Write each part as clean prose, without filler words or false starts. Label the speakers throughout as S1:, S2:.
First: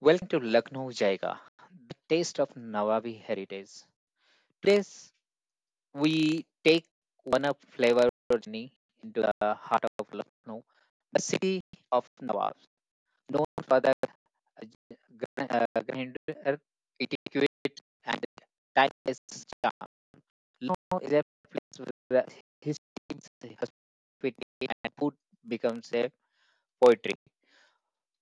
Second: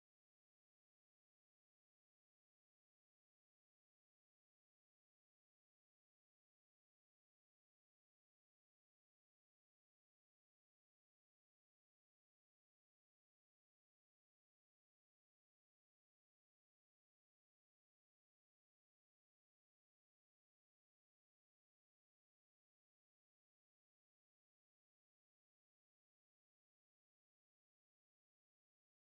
S1: Welcome to Lucknow Jaiga, the taste of Nawabi heritage. Today's we take one up flavor journey into the heart of Lucknow, the city of Nawabs, known for the grand etiquette and timeless charm. Lucknow is a place where history, hospitality, and food becomes a poetry.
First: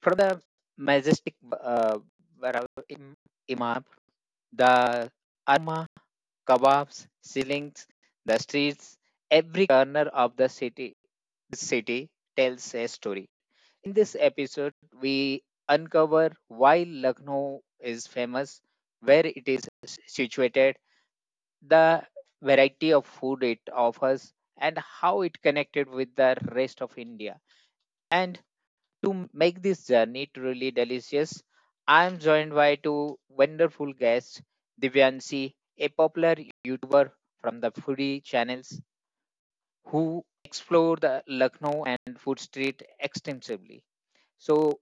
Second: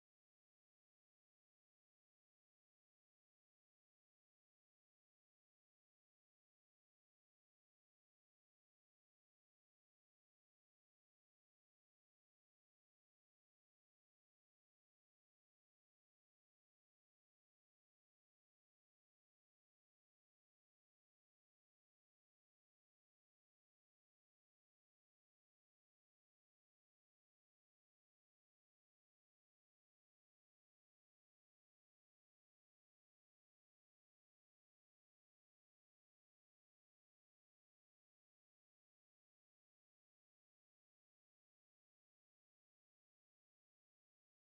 S1: From the majestic Bara- Im- Imam. The aroma, kebabs, ceilings, the streets, every corner of the city tells a story. In this episode, we uncover why Lucknow is famous, where it is situated, the variety of food it offers, and how it connected with the rest of India. And to make this journey truly delicious, I am joined by two wonderful guests, Divyanshi, a popular YouTuber from the foodie channels who explore the Lucknow and food street extensively. So,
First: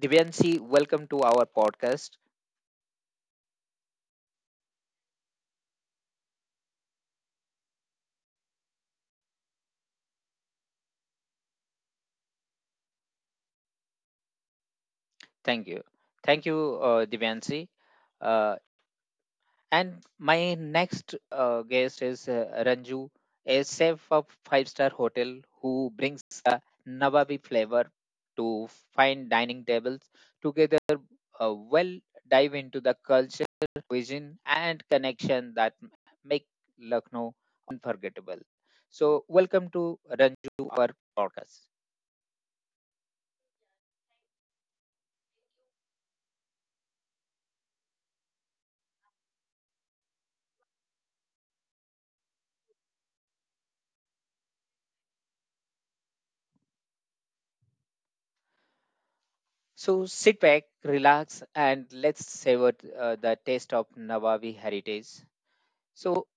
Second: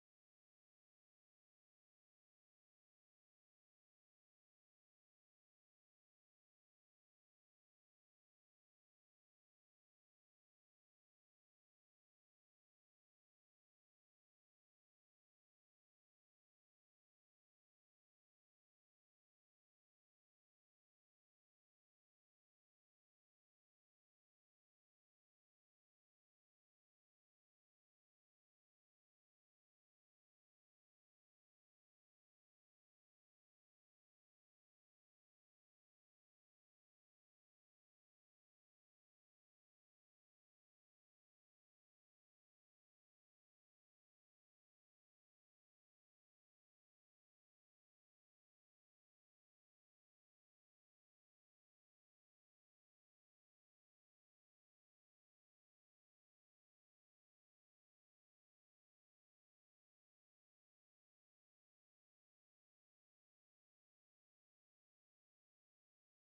S1: Divyanshi, welcome to our podcast. Thank you. Thank you, Divyanshi. Uh, And my next guest is Ranju, a chef of five-star hotel who brings the Nawabi flavor to fine dining tables. Together, we'll dive into the culture, cuisine, and connection that make Lucknow unforgettable. So, welcome to Ranju, our podcast. So, sit back, relax, and let's savor the taste of Nawabi heritage. So,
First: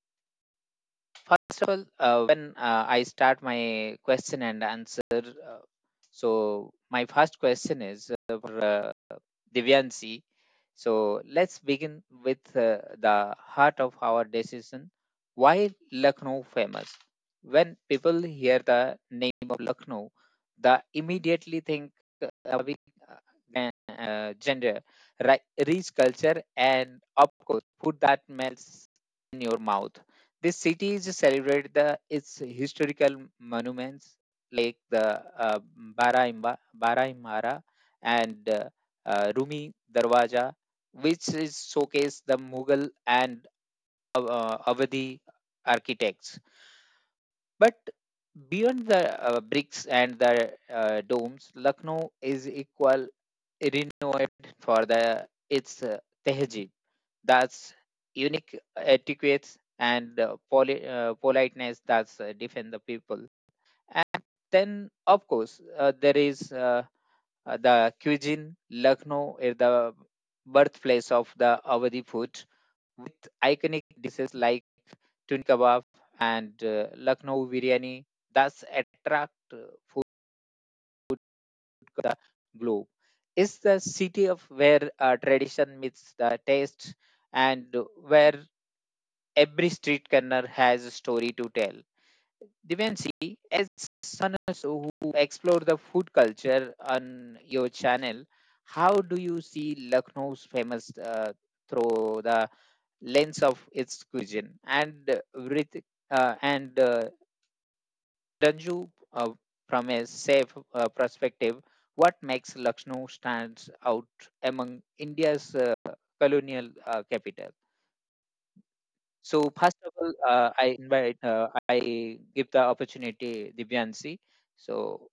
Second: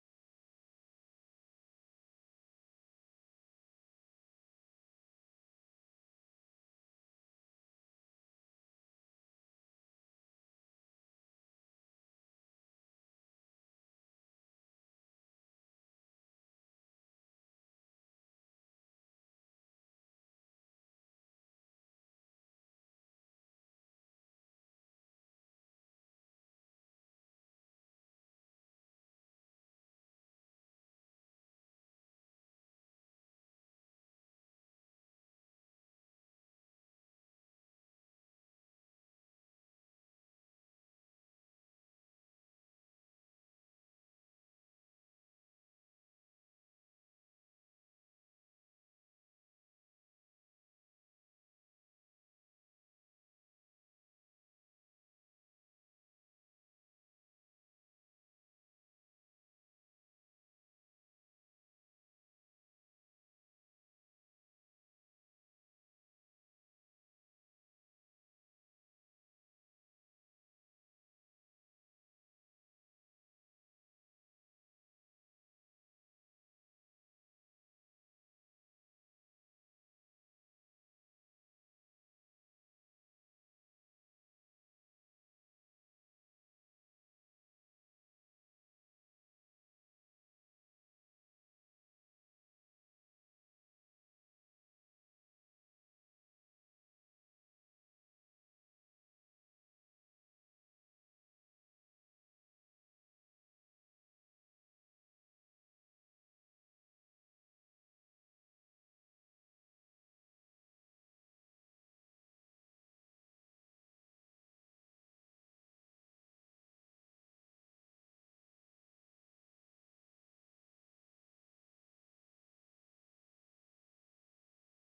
S1: first of all, when I start my question and answer, so my first question is for Divyansi. So let's begin with the heart of our decision. Why Lucknow famous? When people hear the name of Lucknow, they immediately think about gender, rich culture, and of course, food that melts in your mouth. This city is celebrated the its historical monuments like the Baraimba, Baraimara and Rumi Darwaja, which is showcase the Mughal and Avadi architects. But beyond the bricks and the domes, Lucknow is equal renowned for the its tehjeed, that's unique etiquettes and politeness that's defend the people. And then, of course, there is. The cuisine, Lucknow is the birthplace of the Awadhi food, with iconic dishes like tun kebab and Lucknow biryani. Thus, attract food to the globe. It's the city of where tradition meets the taste, and where every street corner has a story to tell. Divanshi, as listeners who explore the food culture on your channel, how do you see Lucknow's famous through the lens of its cuisine? And Ranju, from a safe perspective, what makes Lucknow stands out among India's colonial capital? So first of all, I invite, I give the opportunity Divyansi. So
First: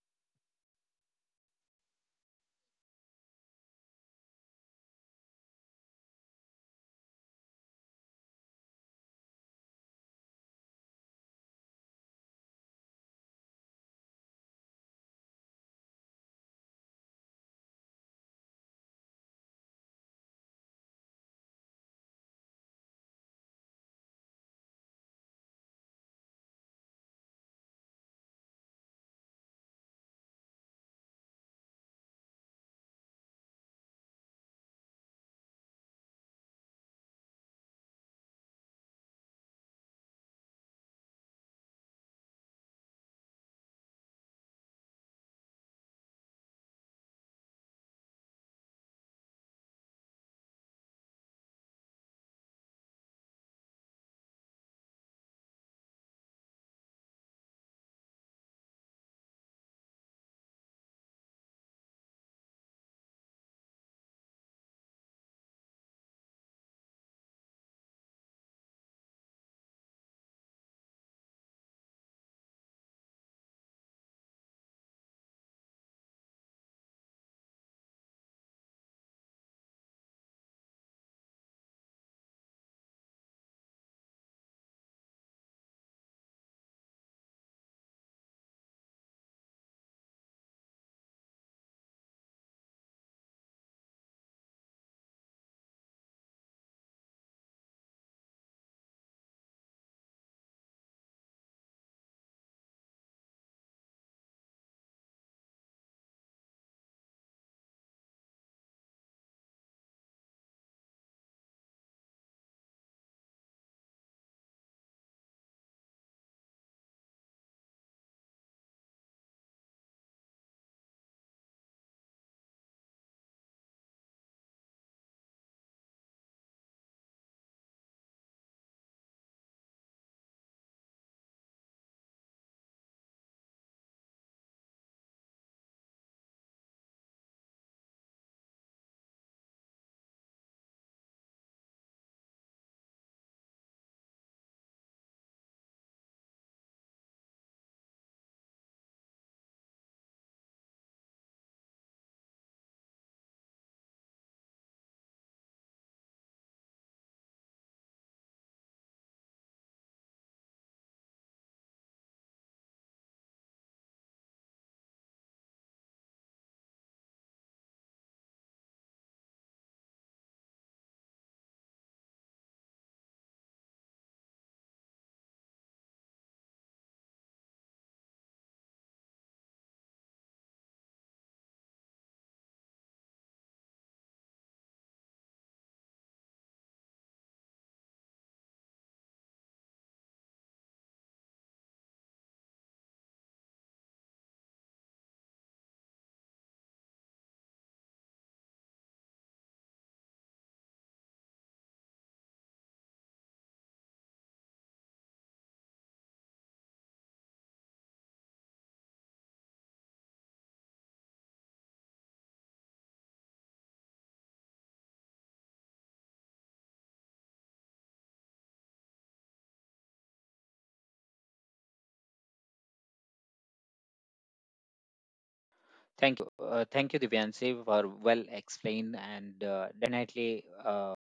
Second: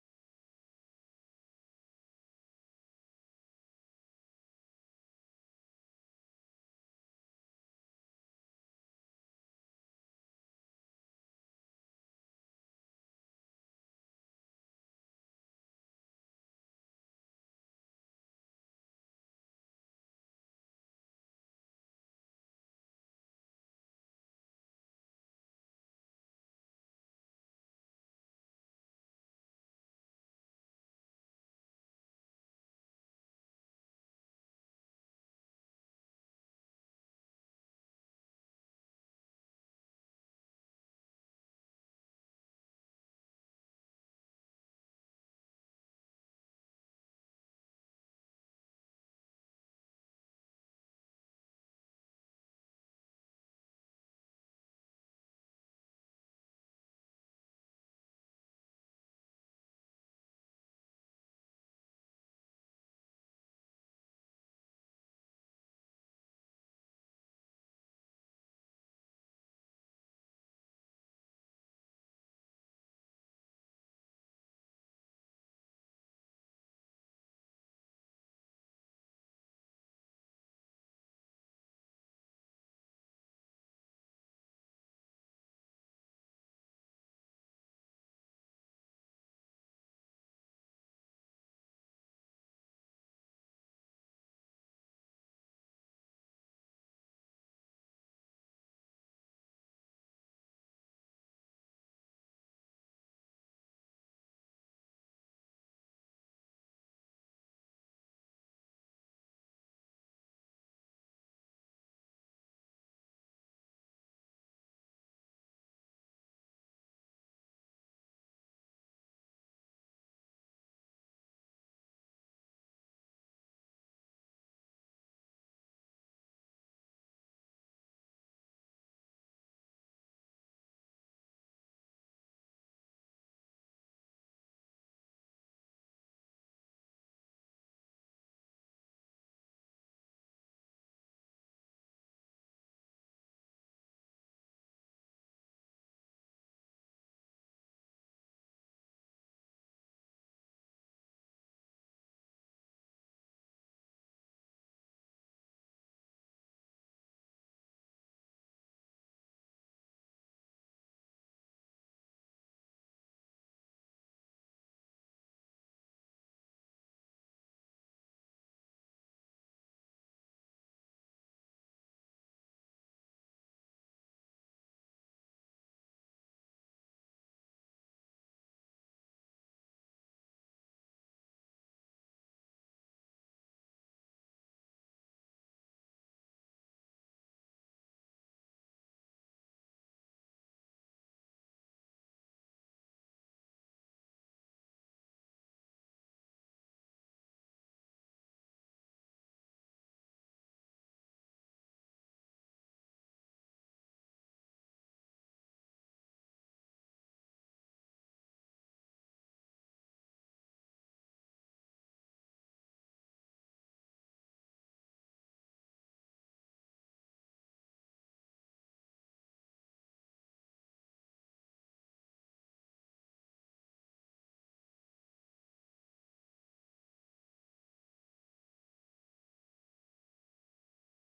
S1: thank you Divyansi for well explained and definitely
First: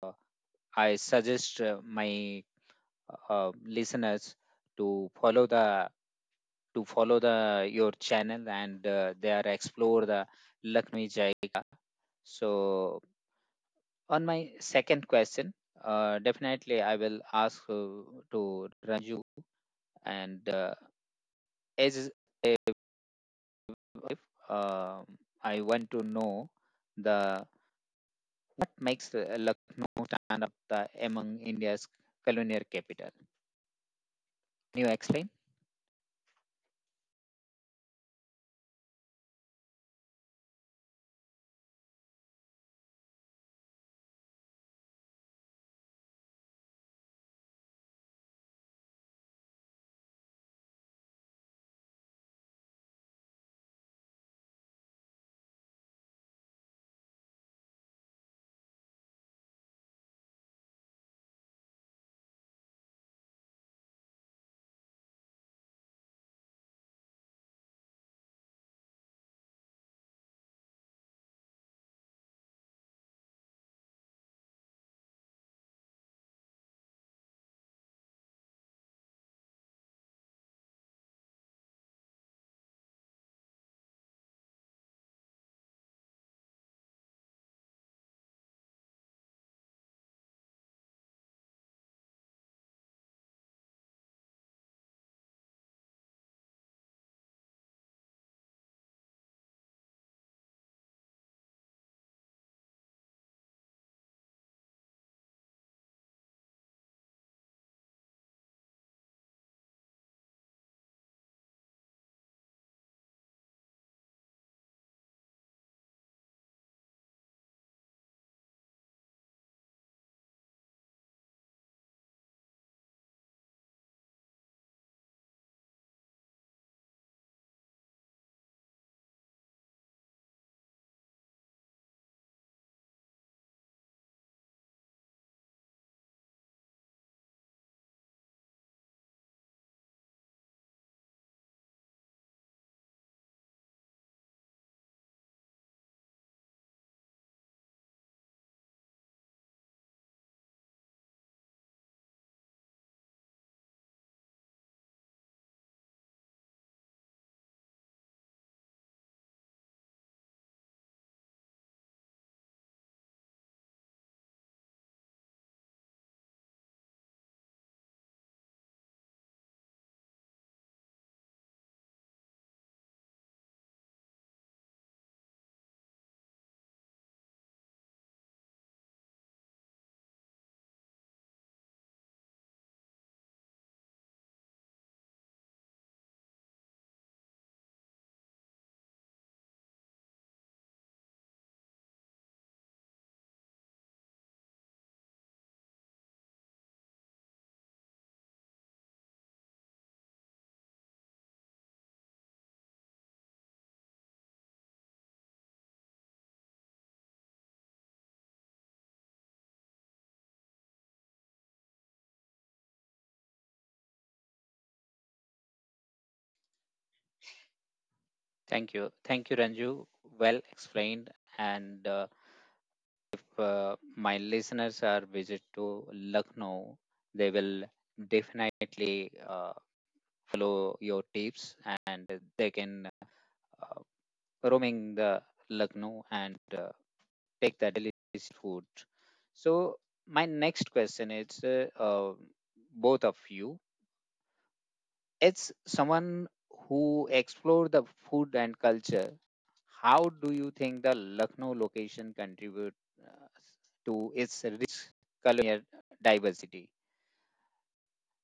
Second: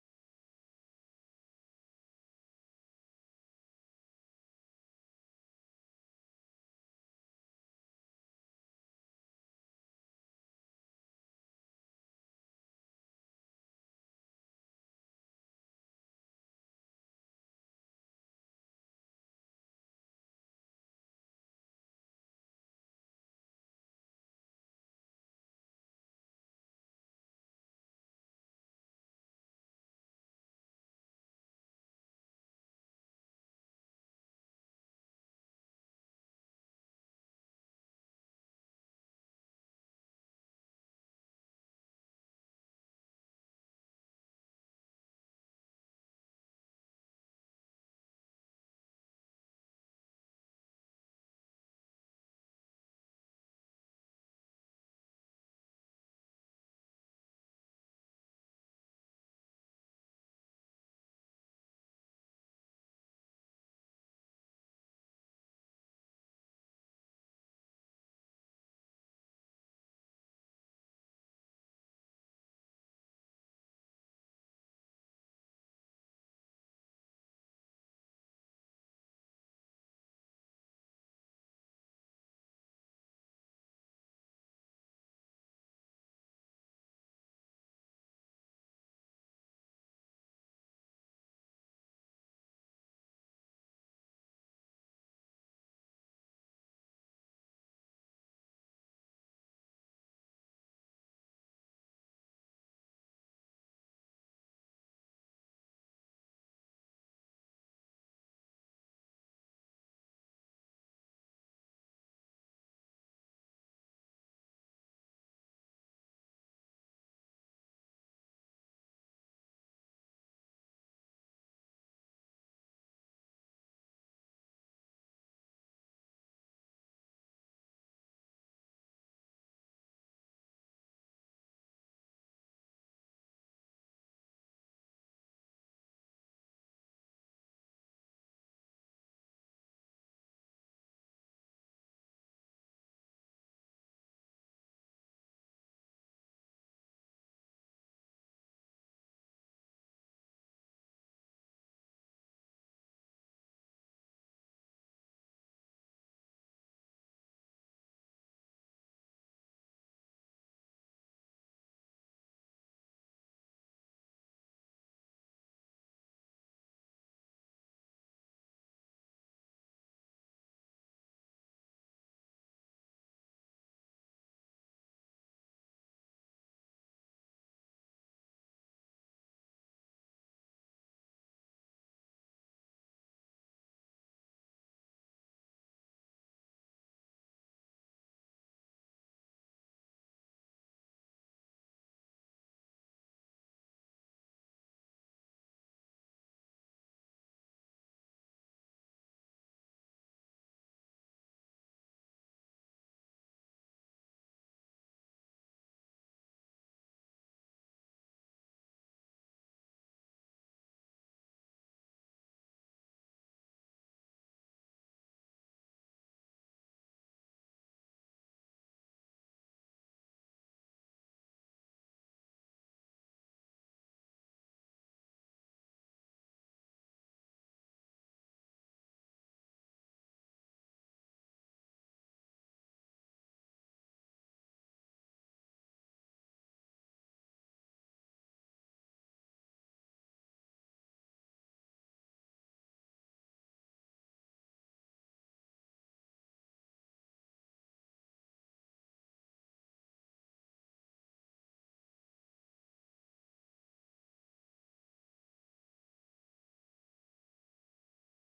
S1: I suggest my listeners to follow the to follow the your channel and they are explore the Lucknow Jai. So on my second question, definitely I will ask to Ranju and as life, I want to know the what makes Lucknow stand out among India's colonial capital. Can you explain? Thank you. Thank you, Ranju. Well explained. And if my listeners are visit to Lucknow, they will definitely follow your tips and they can uh, roaming the Lucknow and take that delicious food. So my next question is both of you. It's someone who explore the food and culture. How do you think the Lucknow location contribute uh, to its rich culinary diversity?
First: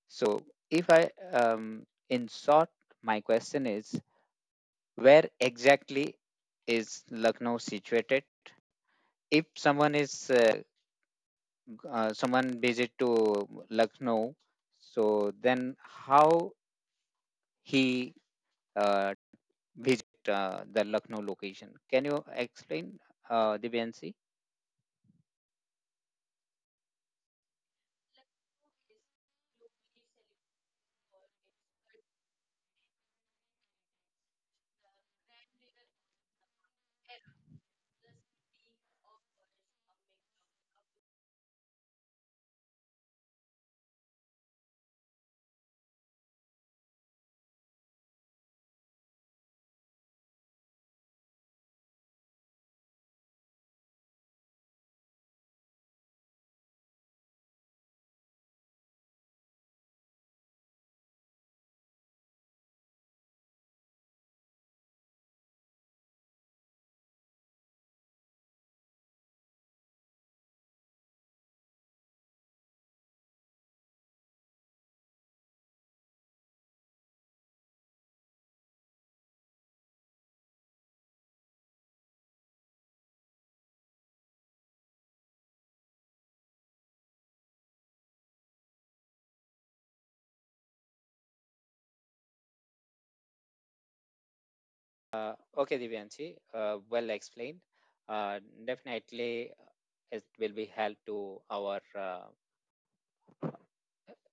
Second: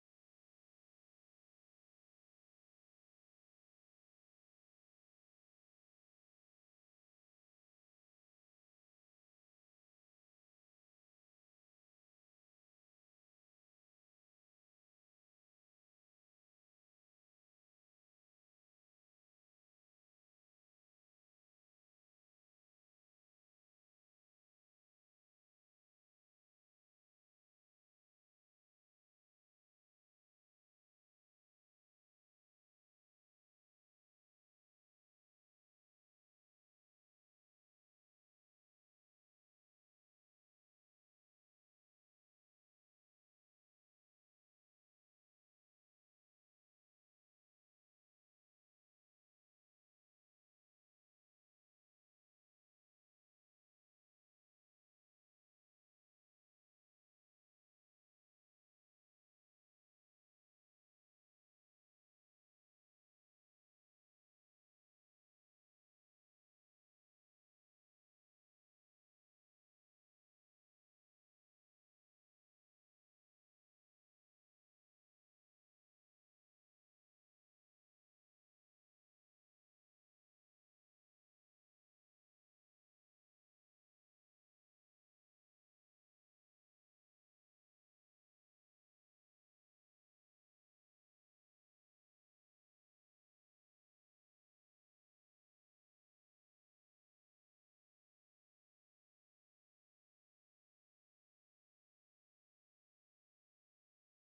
S1: So if I in short, my question is where exactly is Lucknow situated? If someone is someone visit to Lucknow, so then how he uh, visit the Lucknow location? Can you explain, Divyanshi? Okay, Divyanshi, well explained. Uh, definitely, it will be help to our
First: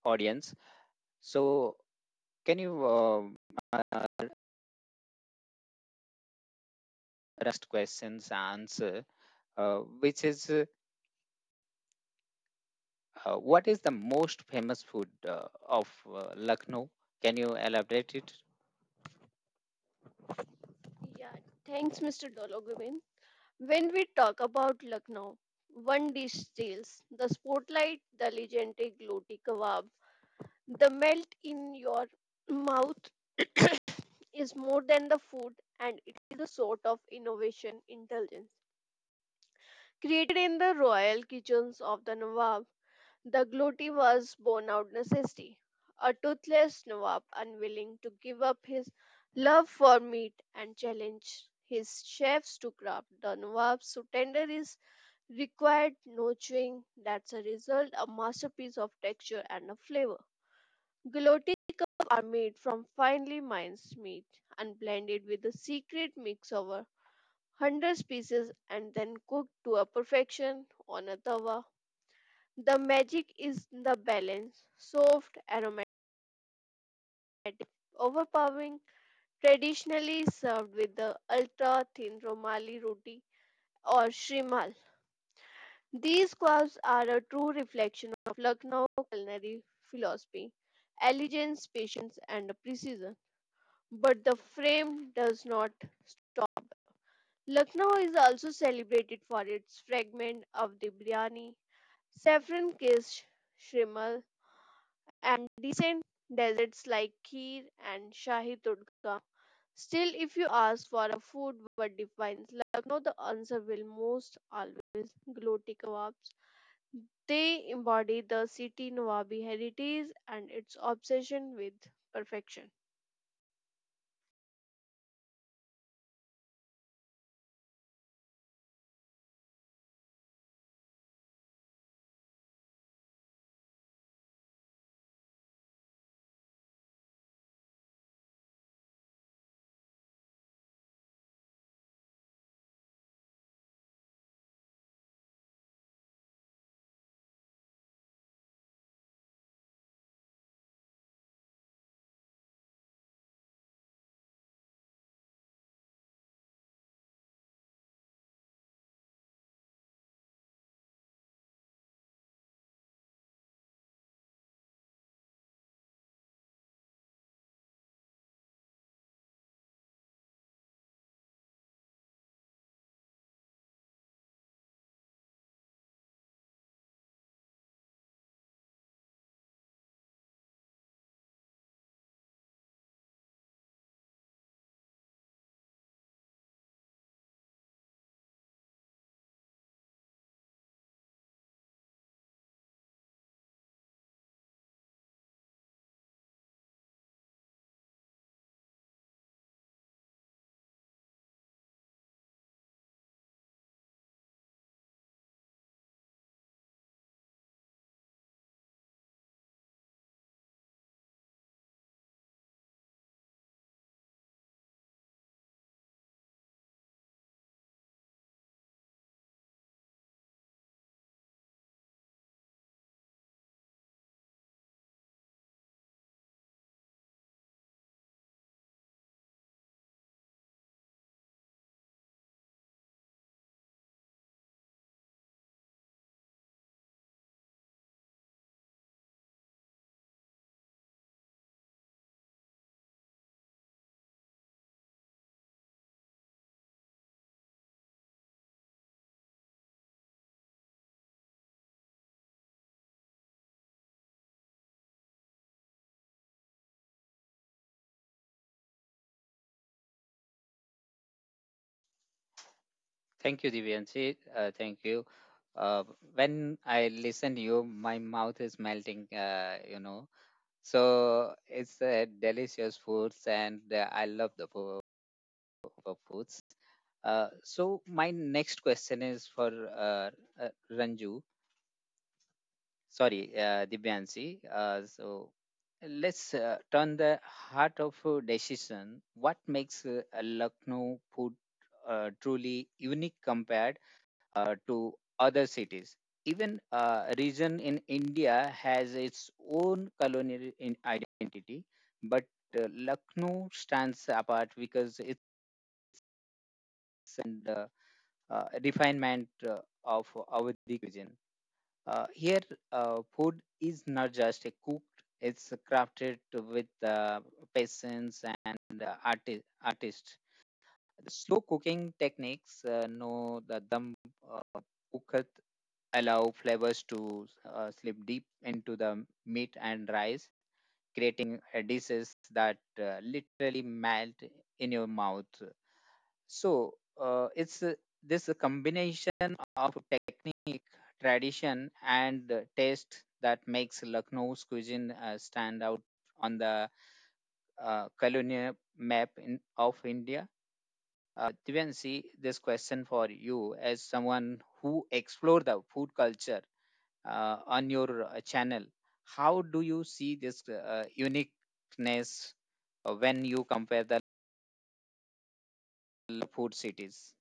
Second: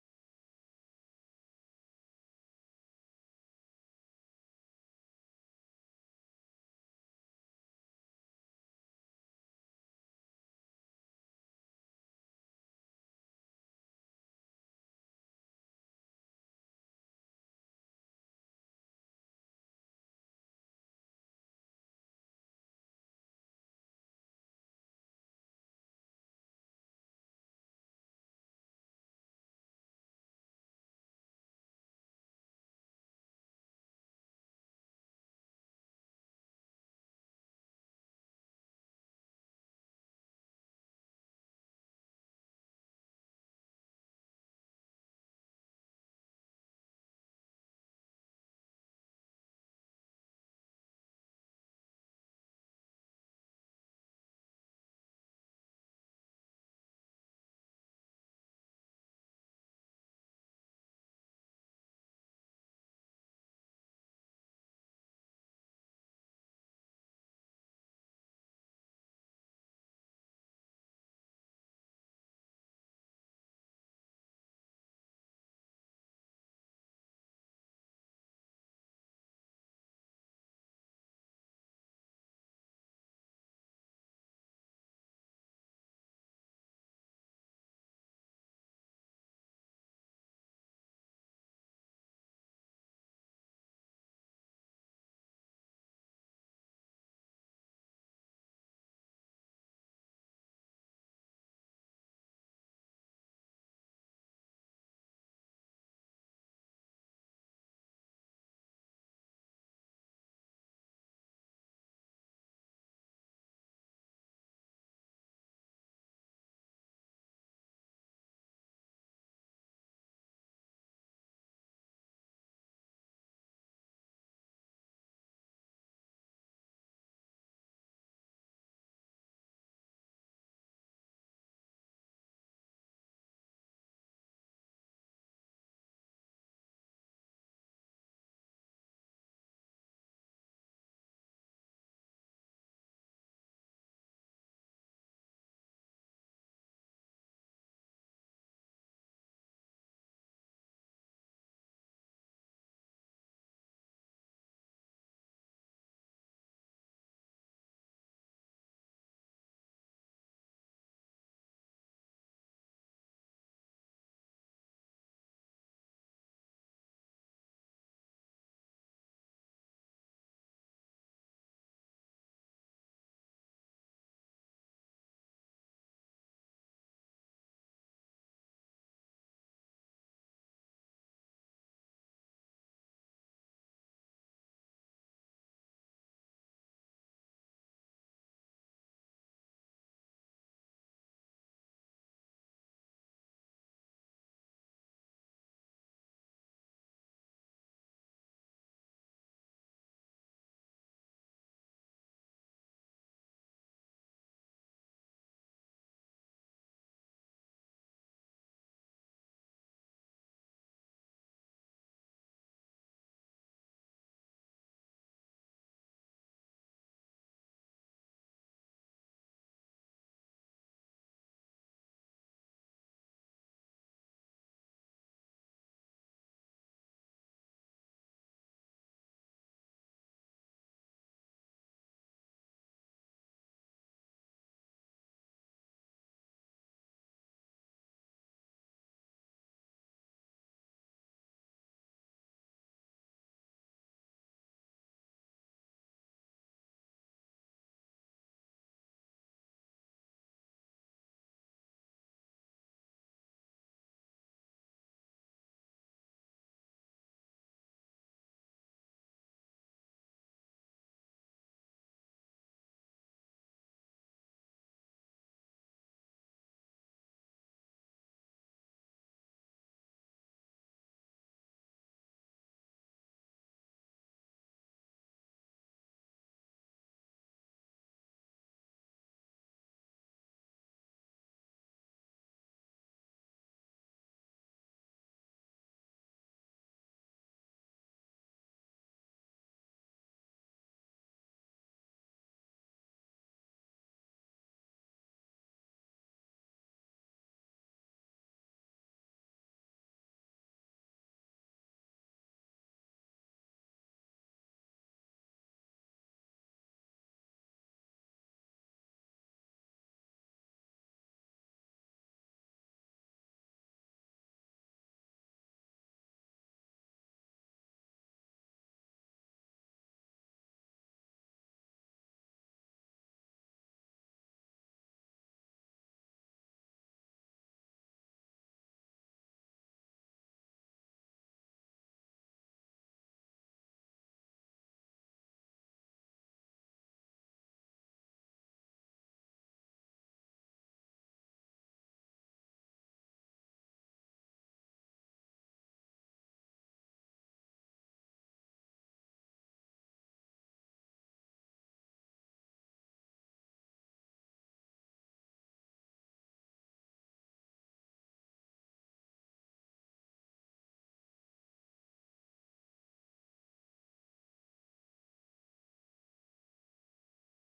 S1: audience. So, can you rest questions answer, which is what is the most famous food of Lucknow? Can you elaborate it? Yeah, thanks, Mr. Dologumin. When we talk about Lucknow, one dish steals the spotlight, the legendary gloti kebab. The melt in your mouth is more than the food, and it is a sort of innovation indulgence. Created in the royal kitchens of the Nawab, the Gloti was born out necessity. A toothless Nawab, unwilling to give up his love for meat and challenge his chefs to craft the Nawab's so tender is required nurturing. That's a result, a masterpiece of texture and a flavor. Gloti cups are made from finely minced meat and blended with a secret mix of 100 pieces and then cooked to a perfection on a tawa. The magic is in the balance, soft, aromatic, overpowering, traditionally served with the ultra thin romali roti or shrimal. These kebabs are a true reflection of Lucknow culinary philosophy, elegance, patience, and precision. But the frame does not. Lucknow is also celebrated for its fragment of the biryani, saffron kissed shrimal, and decent desserts like kheer and shahi tudka. Still, if you ask for a food what defines Lucknow, the answer will most always gloti kebabs. They embody the city Nawabi heritage and its obsession with perfection. Thank you, Divyanshi. Thank you. Uh, when I listen to you, my mouth is melting. So it's delicious foods, and I love the foods. So my next question is for uh, Ranju. Sorry, Divyanshi. So let's turn the heart of decision. What makes a Lucknow food truly unique compared? To other cities. Even region in India has its own colonial in identity, but Lucknow stands apart because it's and refinement of our region. Here, food is not just a cooked; it's crafted with patience and artist. Slow cooking techniques, no the dum uh, cooker allow flavors to slip deep into the meat and rice, creating dishes that literally melt in your mouth. So it's this combination of technique, tradition, and taste that makes Lucknow's cuisine stand out on the colonial map of India. Divyanshi, this question for you as someone who explore the food culture on your channel. How do you see this uniqueness when you compare the food cities?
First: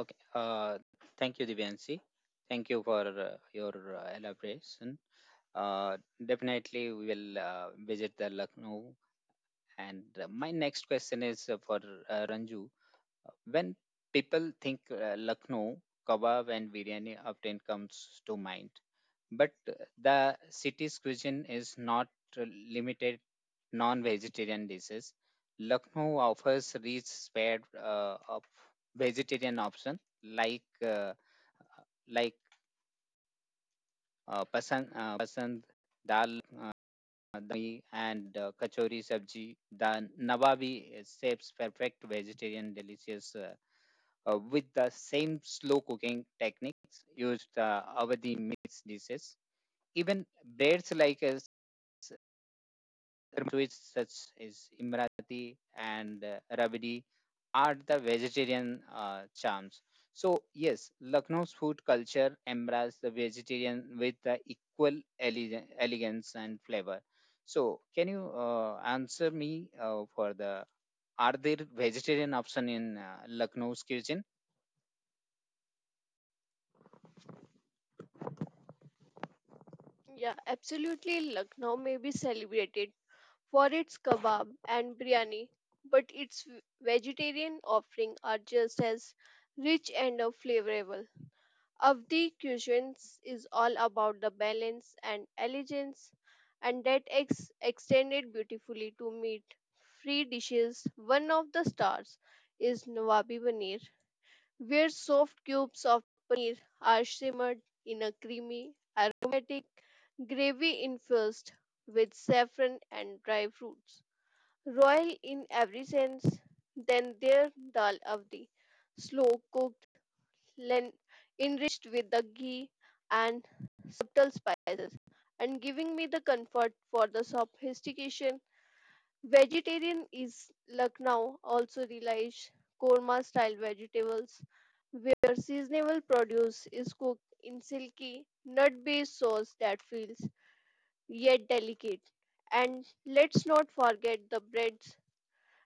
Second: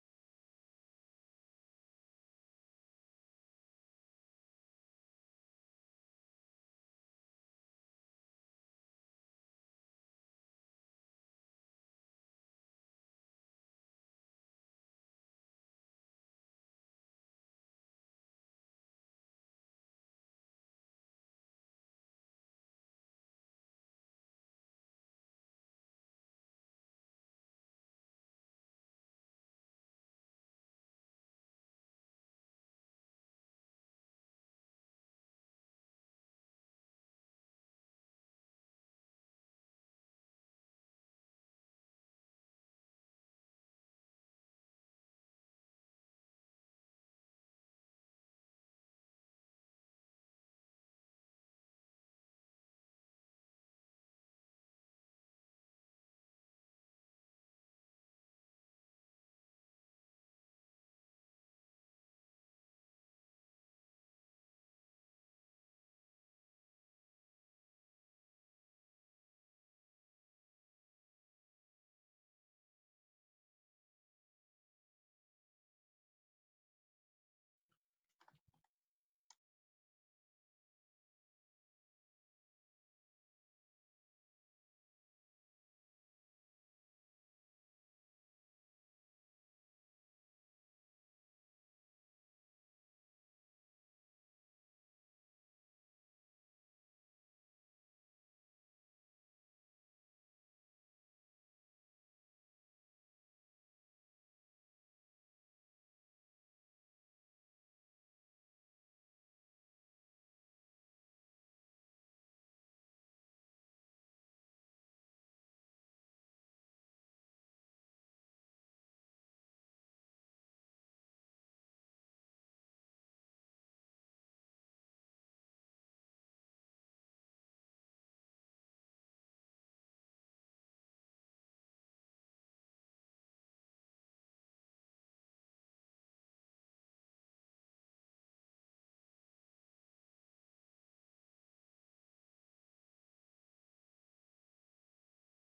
S1: Okay. Thank you, Divyansi. Thank you for your elaboration. Uh, definitely, we will visit the Lucknow. And my next question is for Ranju. When people think Lucknow, kebab and biryani often comes to mind. But the city's cuisine is not uh, limited non-vegetarian dishes. Lucknow offers rich spread of vegetarian options like pasand dal makhni and kachori sabji. The Nawabi shapes perfect vegetarian delicious with the same slow cooking techniques used over the mixed dishes. Even breads like s- such as Imrati and Rabdi are the vegetarian charms. So yes, Lucknow's food culture embraces the vegetarian with the equal elegance and flavor. So can you answer me for the are there vegetarian option in Lucknow's kitchen? Yeah, absolutely. Lucknow may be celebrated for its kebab and biryani, but its vegetarian offering are just as rich and flavorful. Avdi cuisines is all about the balance and elegance, and that extended beautifully to meat. Free dishes. One of the stars is Nawabi Paneer, where soft cubes of paneer are simmered in a creamy, aromatic gravy infused with saffron and dry fruits. Royal in every sense, then there dal avdi, slow cooked, len- enriched with the ghee and subtle spices, and giving me the comfort for the sophistication. Vegetarian is Lucknow also relies korma style vegetables where seasonable produce is cooked in silky nut based sauce that feels yet delicate. And let's not forget the breads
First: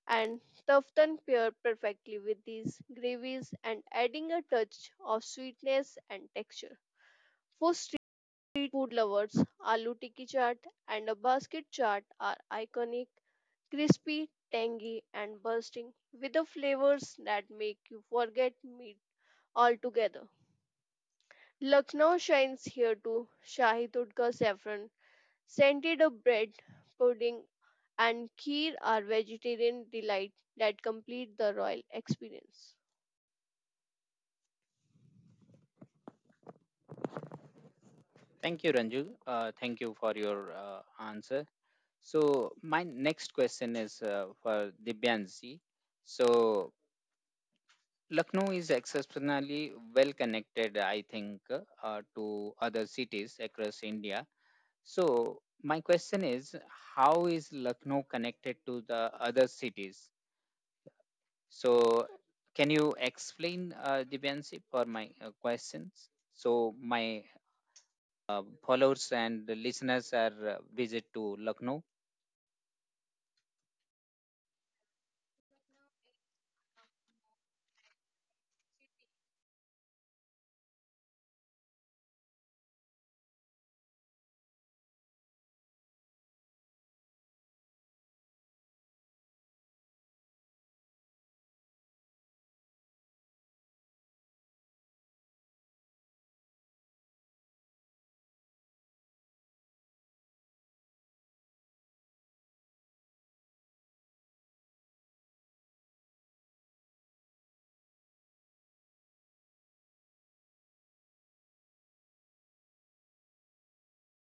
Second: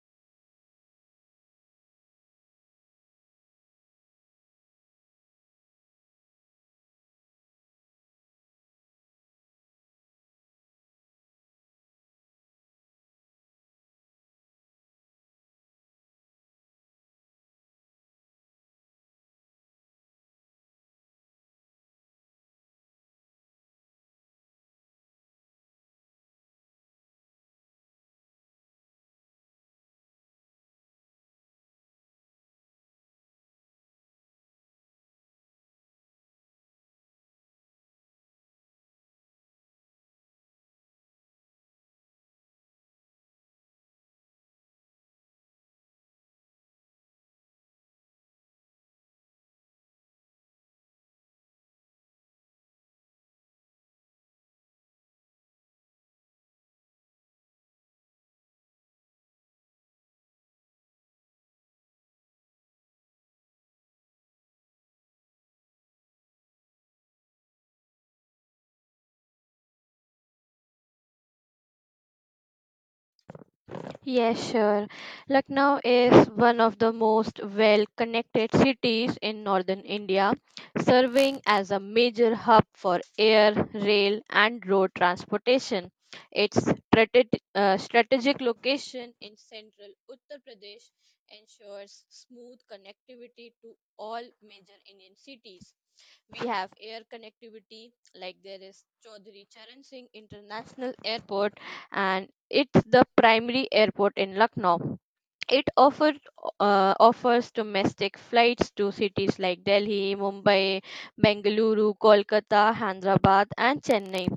S1: and tuftan pair perfectly with these gravies and adding a touch of sweetness and texture. For Street food lovers, aloo tikki chaat and a basket chaat are iconic, crispy, tangy, and bursting with the flavors that make you forget meat altogether. Lucknow shines here too. Shahi Tudka saffron, scented a bread, pudding, and kheer are vegetarian delight that complete the royal experience. Thank you, Ranju. Thank you for your answer. So my next question is for Divyan. So Lucknow is exceptionally well connected, I think, to other cities across India. So my question is, how is Lucknow connected to the other cities? So can you explain, Divyan for my questions? So my followers and listeners are visit to Lucknow.
S2: Yes, sure. Lucknow is one of the most well connected cities in northern India, serving as a major hub for air, rail, and road transportation. Its strategic location in central Uttar Pradesh ensures smooth connectivity to all major Indian cities. We have air connectivity, like there is Chaudhary Charan Singh International Airport, and it's the primary airport in Lucknow. It offers domestic flights to cities like Delhi, Mumbai, Bengaluru, Kolkata, Hyderabad, and Chennai.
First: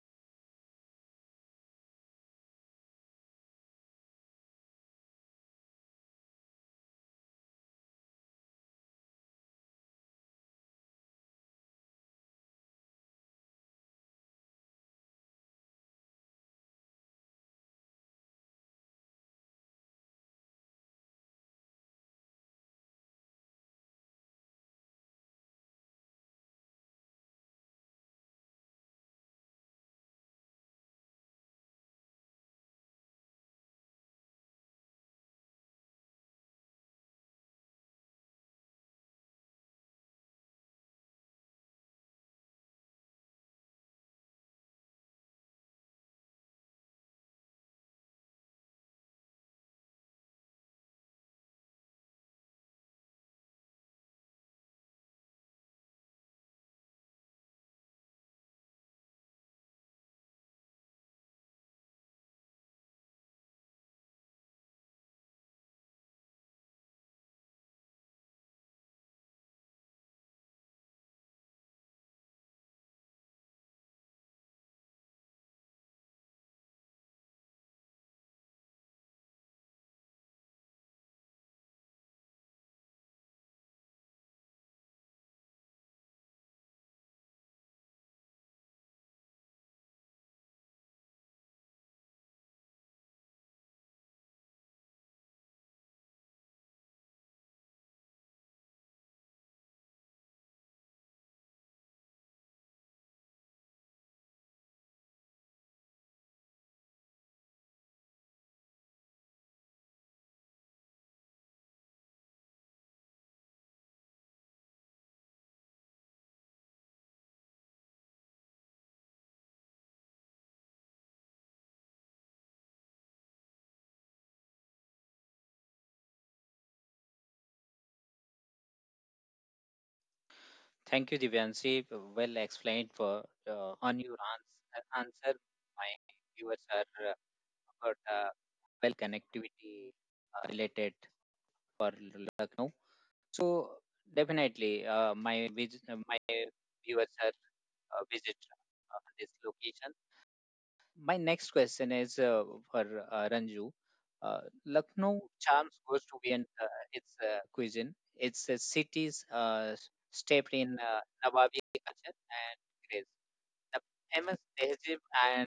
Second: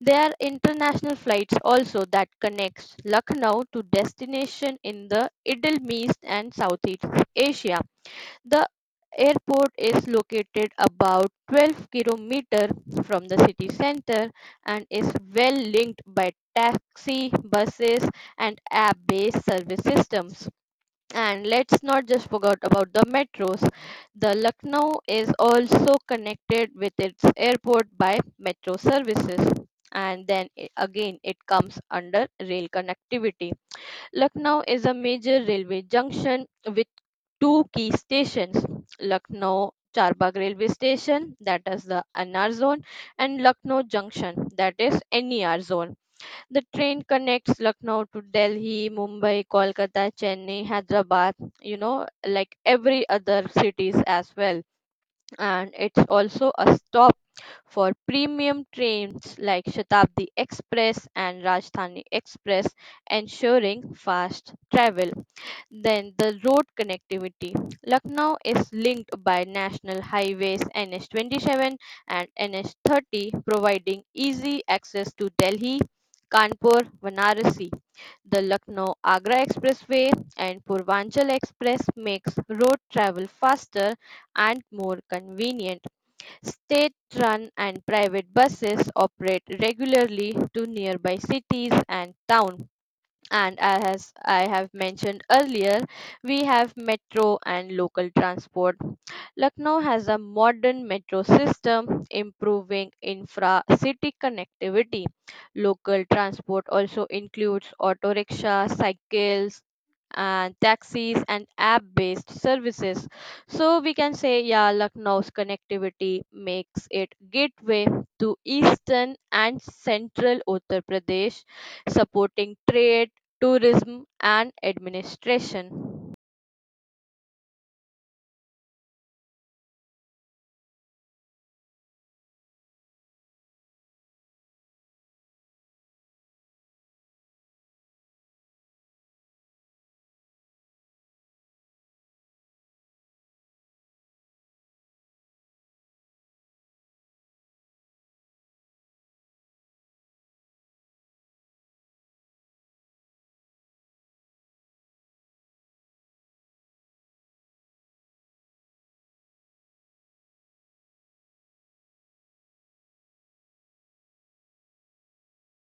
S2: There are international flights also that connects Lucknow to destination in the Middle East and Southeast Asia. The airport is located about 12 kilometers from the city center and is well linked by taxi, buses, and app-based service systems. And let's not just forget about the metros. The Lucknow is also connected with its airport by metro services. And then again, it comes under rail connectivity. Lucknow is a major railway junction with two key stations Lucknow Charbagh railway station, that is the NR zone, and Lucknow Junction, that is NER zone. The train connects Lucknow to Delhi, Mumbai, Kolkata, Chennai, Hyderabad, like every other cities as well. And it's also a stop for premium trains like Shatabdi Express and Rajdhani Express, ensuring fast travel. Then the road connectivity. Lucknow is linked by national highways NH27 and NH30, providing easy access to Delhi, Kanpur, Varanasi. The Lucknow Agra Expressway and Purvanchal Express makes road travel faster and more convenient. State-run and private buses operate regularly to nearby cities and towns, and as I have mentioned earlier, we have metro and local transport. Lucknow has a modern metro system, improving infra city connectivity. Local transport also includes auto rickshaw, cycles, and taxis and app based services. So we can say, yeah, Lucknow's connectivity makes it gateway to eastern and central Uttar Pradesh supporting trade tourism, and administration.
S1: Thank you, Divyanshi. Well explained for on your answer. My viewers are about well connectivity related for Lucknow. So definitely, my viewers are visit this location. My next question is for Ranju. Lucknow charms goes to be its cuisine. Its cities steeped in Nawabi culture and grace. The famous tehzeeb and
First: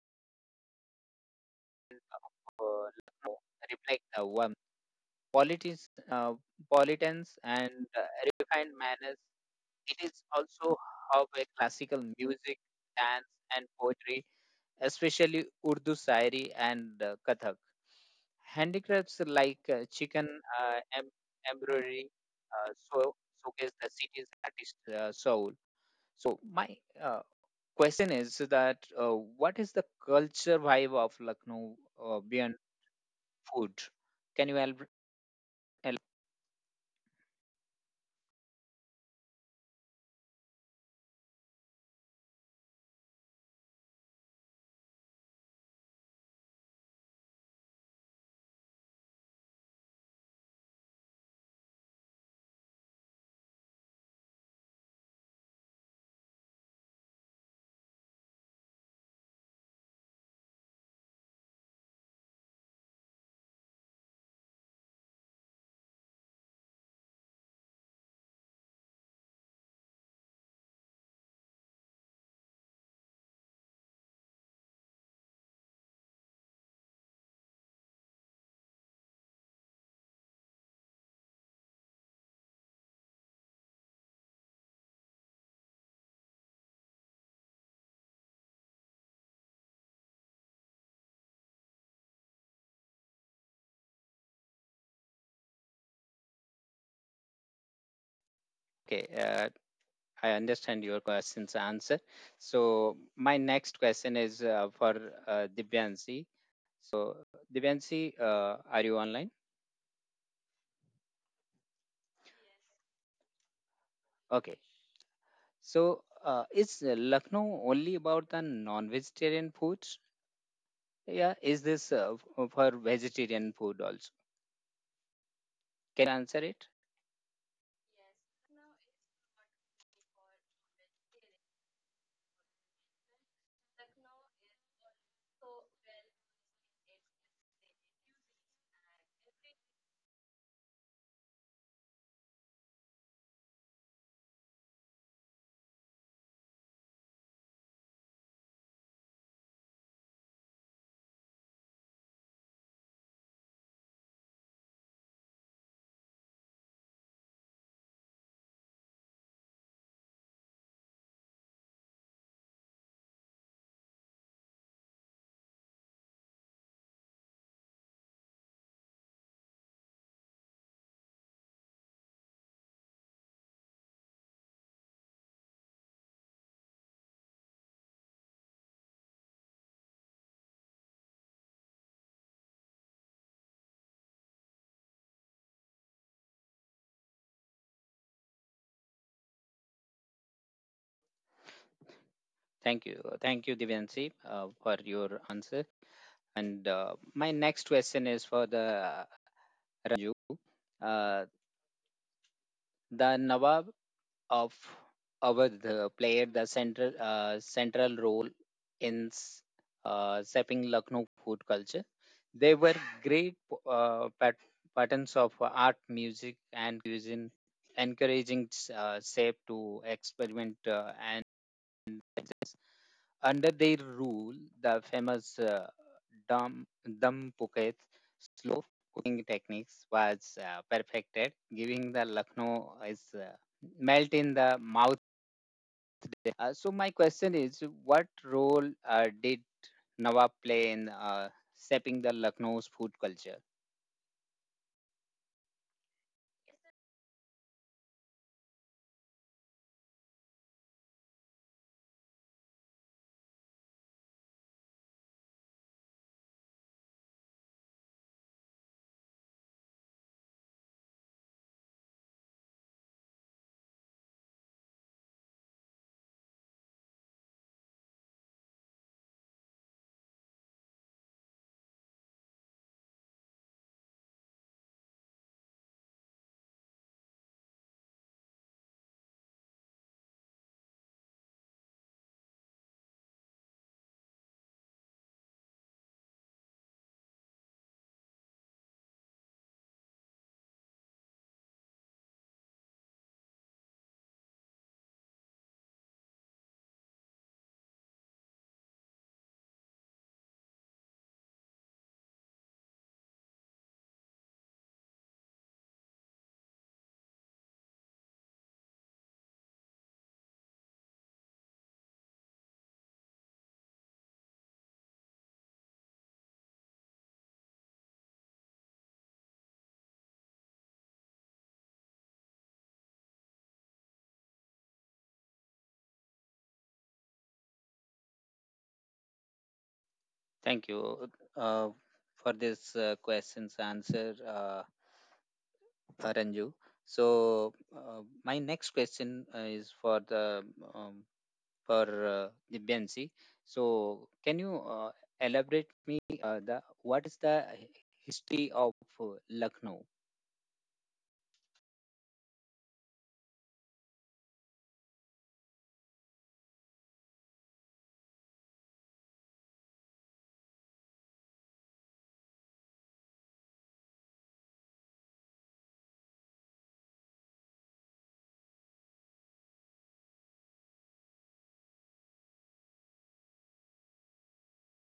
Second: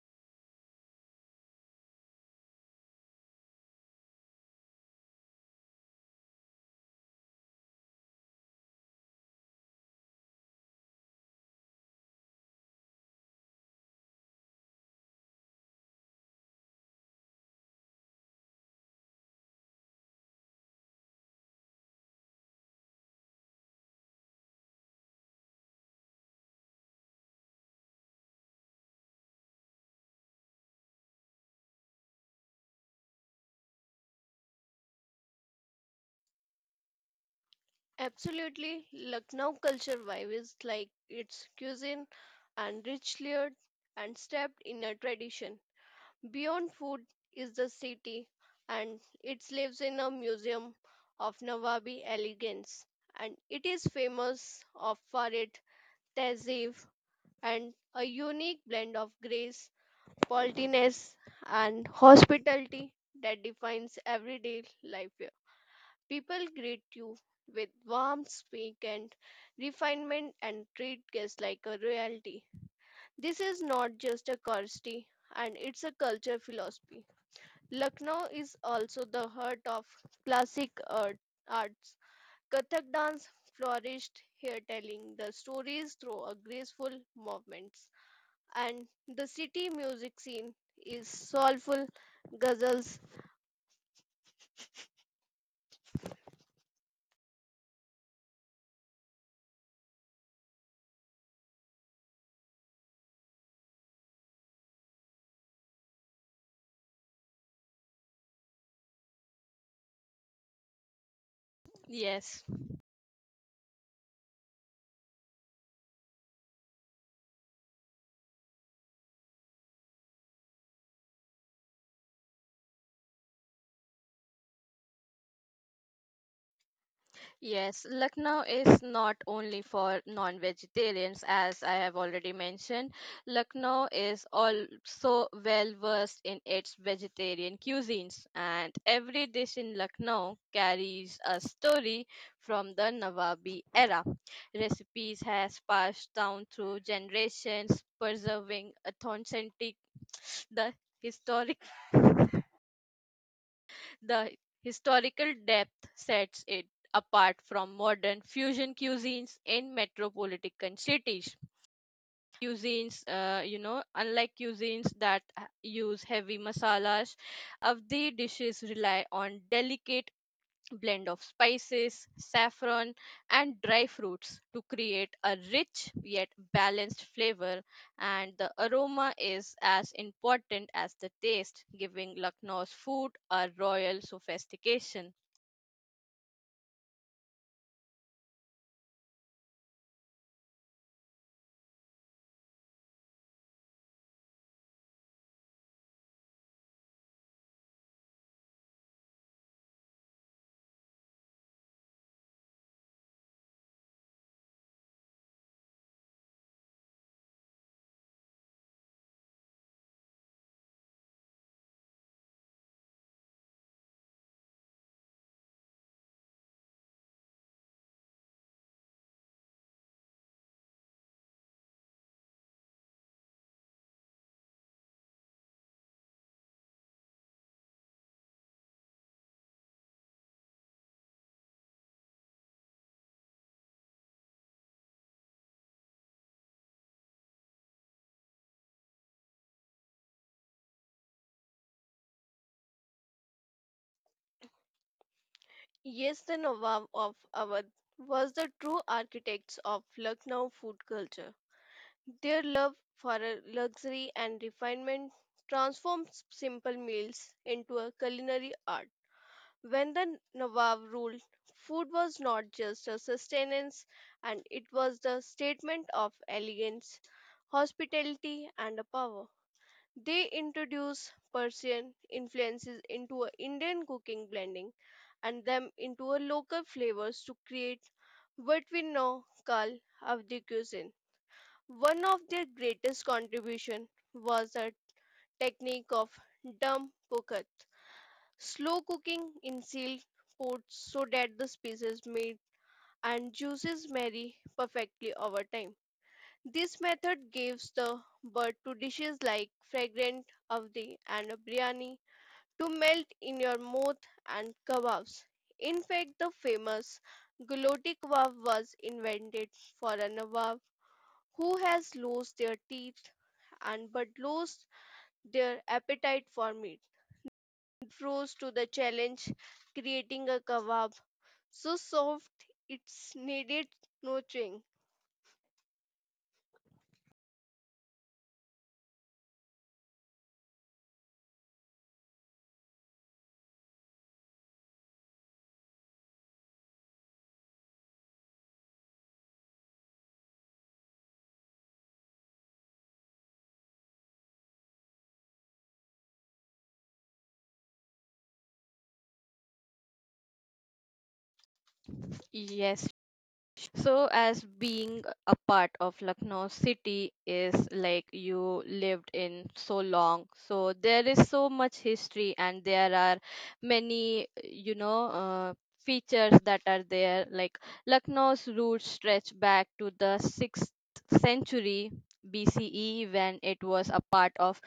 S1: Lucknow reflect the warmth, qualities, politics, and refined manners. It is also hub a classical music, dance, and poetry, especially Urdu Shairi and Kathak. Handicrafts like chicken embroidery so showcase the city's artist soul. So my uh, question is that what is the culture vibe of Lucknow beyond food? Can you help? help-
S2: Absolutely, Lucknow culture vibe is like its cuisine and rich layered and steeped in a tradition. Beyond food is the city, and it lives in a museum of Nawabi elegance, and it is famous of for its tehzeeb and a unique blend of grace, politeness, and hospitality that defines everyday life here. People greet you with warmth, speak, and refinement, and treat guests like a royalty. This is not just a courtesy, and it's a culture philosophy. Lucknow is also the heart of classic art, arts. Kathak dance flourished here, telling the stories through a graceful movements. And the city music scene is soulful ghazals.
S1: Okay, I understand your question's answer. So my next question is for Divyansi. So Divyansi, are you online?
S2: Yes.
S1: Okay. So, is Lucknow only about the non-vegetarian foods? Yeah, is this for vegetarian food also? Can you answer it?
S2: Yes, Lucknow is not only for non-vegetarians, as I have already mentioned. Lucknow is also well versed in its vegetarian cuisines, and every dish in Lucknow carries a story from the Nawabi era. Recipes has passed down through generations, preserving authentic the historic the historical depth sets it apart from modern fusion cuisines in metropolitan cities. Unlike cuisines that use heavy masalas, of the dishes rely on delicate blend of spices, saffron, and dry fruits to create a rich yet balanced flavor. And the aroma is as important as the taste, giving Lucknow's food a royal sophistication.
S1: Thank you, Divyanshi, for your answer. And my next question is for the Ranju. Uh, the Nawab of Avadh played the central role in shaping Lucknow food culture. They were great uh, pat- patterns of art, music, and cuisine, encouraging chef to experiment. And under their rule, the famous dum dum pocket slow cooking techniques was perfected, giving the Lucknow is melt in the mouth today. So my question is, what role did Nawab play in shaping the Lucknow's food culture?
S2: Yes, the Nawab of Awadh was the true architects of Lucknow food culture. Their love for luxury and refinement transformed simple meals into a culinary art. When the Nawab ruled, food was not just a sustenance, and it was the statement of elegance, hospitality, and a power. They introduced Persian influences into a Indian cooking blending and them into a local flavors to create what we now call Avdi cuisine. One of their greatest contribution was the technique of dum pokat slow cooking in sealed pots so that the spices meat and juices marry perfectly over time. This method gives the birth to dishes like fragrant avdi and biryani to melt in your mouth and kebabs. In fact, the famous guloti kebab was invented for a nawab who has lost their teeth and but lost their appetite for meat. Rose to the challenge creating a kebab so soft it's needed nurturing.
S1: Thank you uh, for this question's answer, Ranju. So my next question is um, for the BNC. So can you elaborate me the what is the history of Lucknow?
S2: Yes. So, as being a part of Lucknow city is like you lived in so long, so there is so much history, and there are many features that are there. Like Lucknow's roots stretch back to the sixth century BCE when it was a part of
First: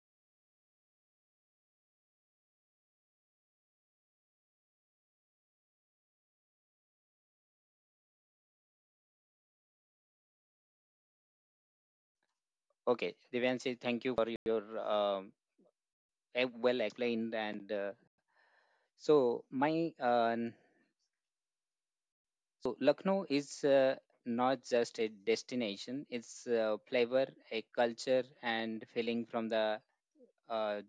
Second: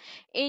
S1: Okay, Divyansi, thank you for your well explained and so my so Lucknow is not just a destination, it's a flavor, a culture, and feeling from the uh,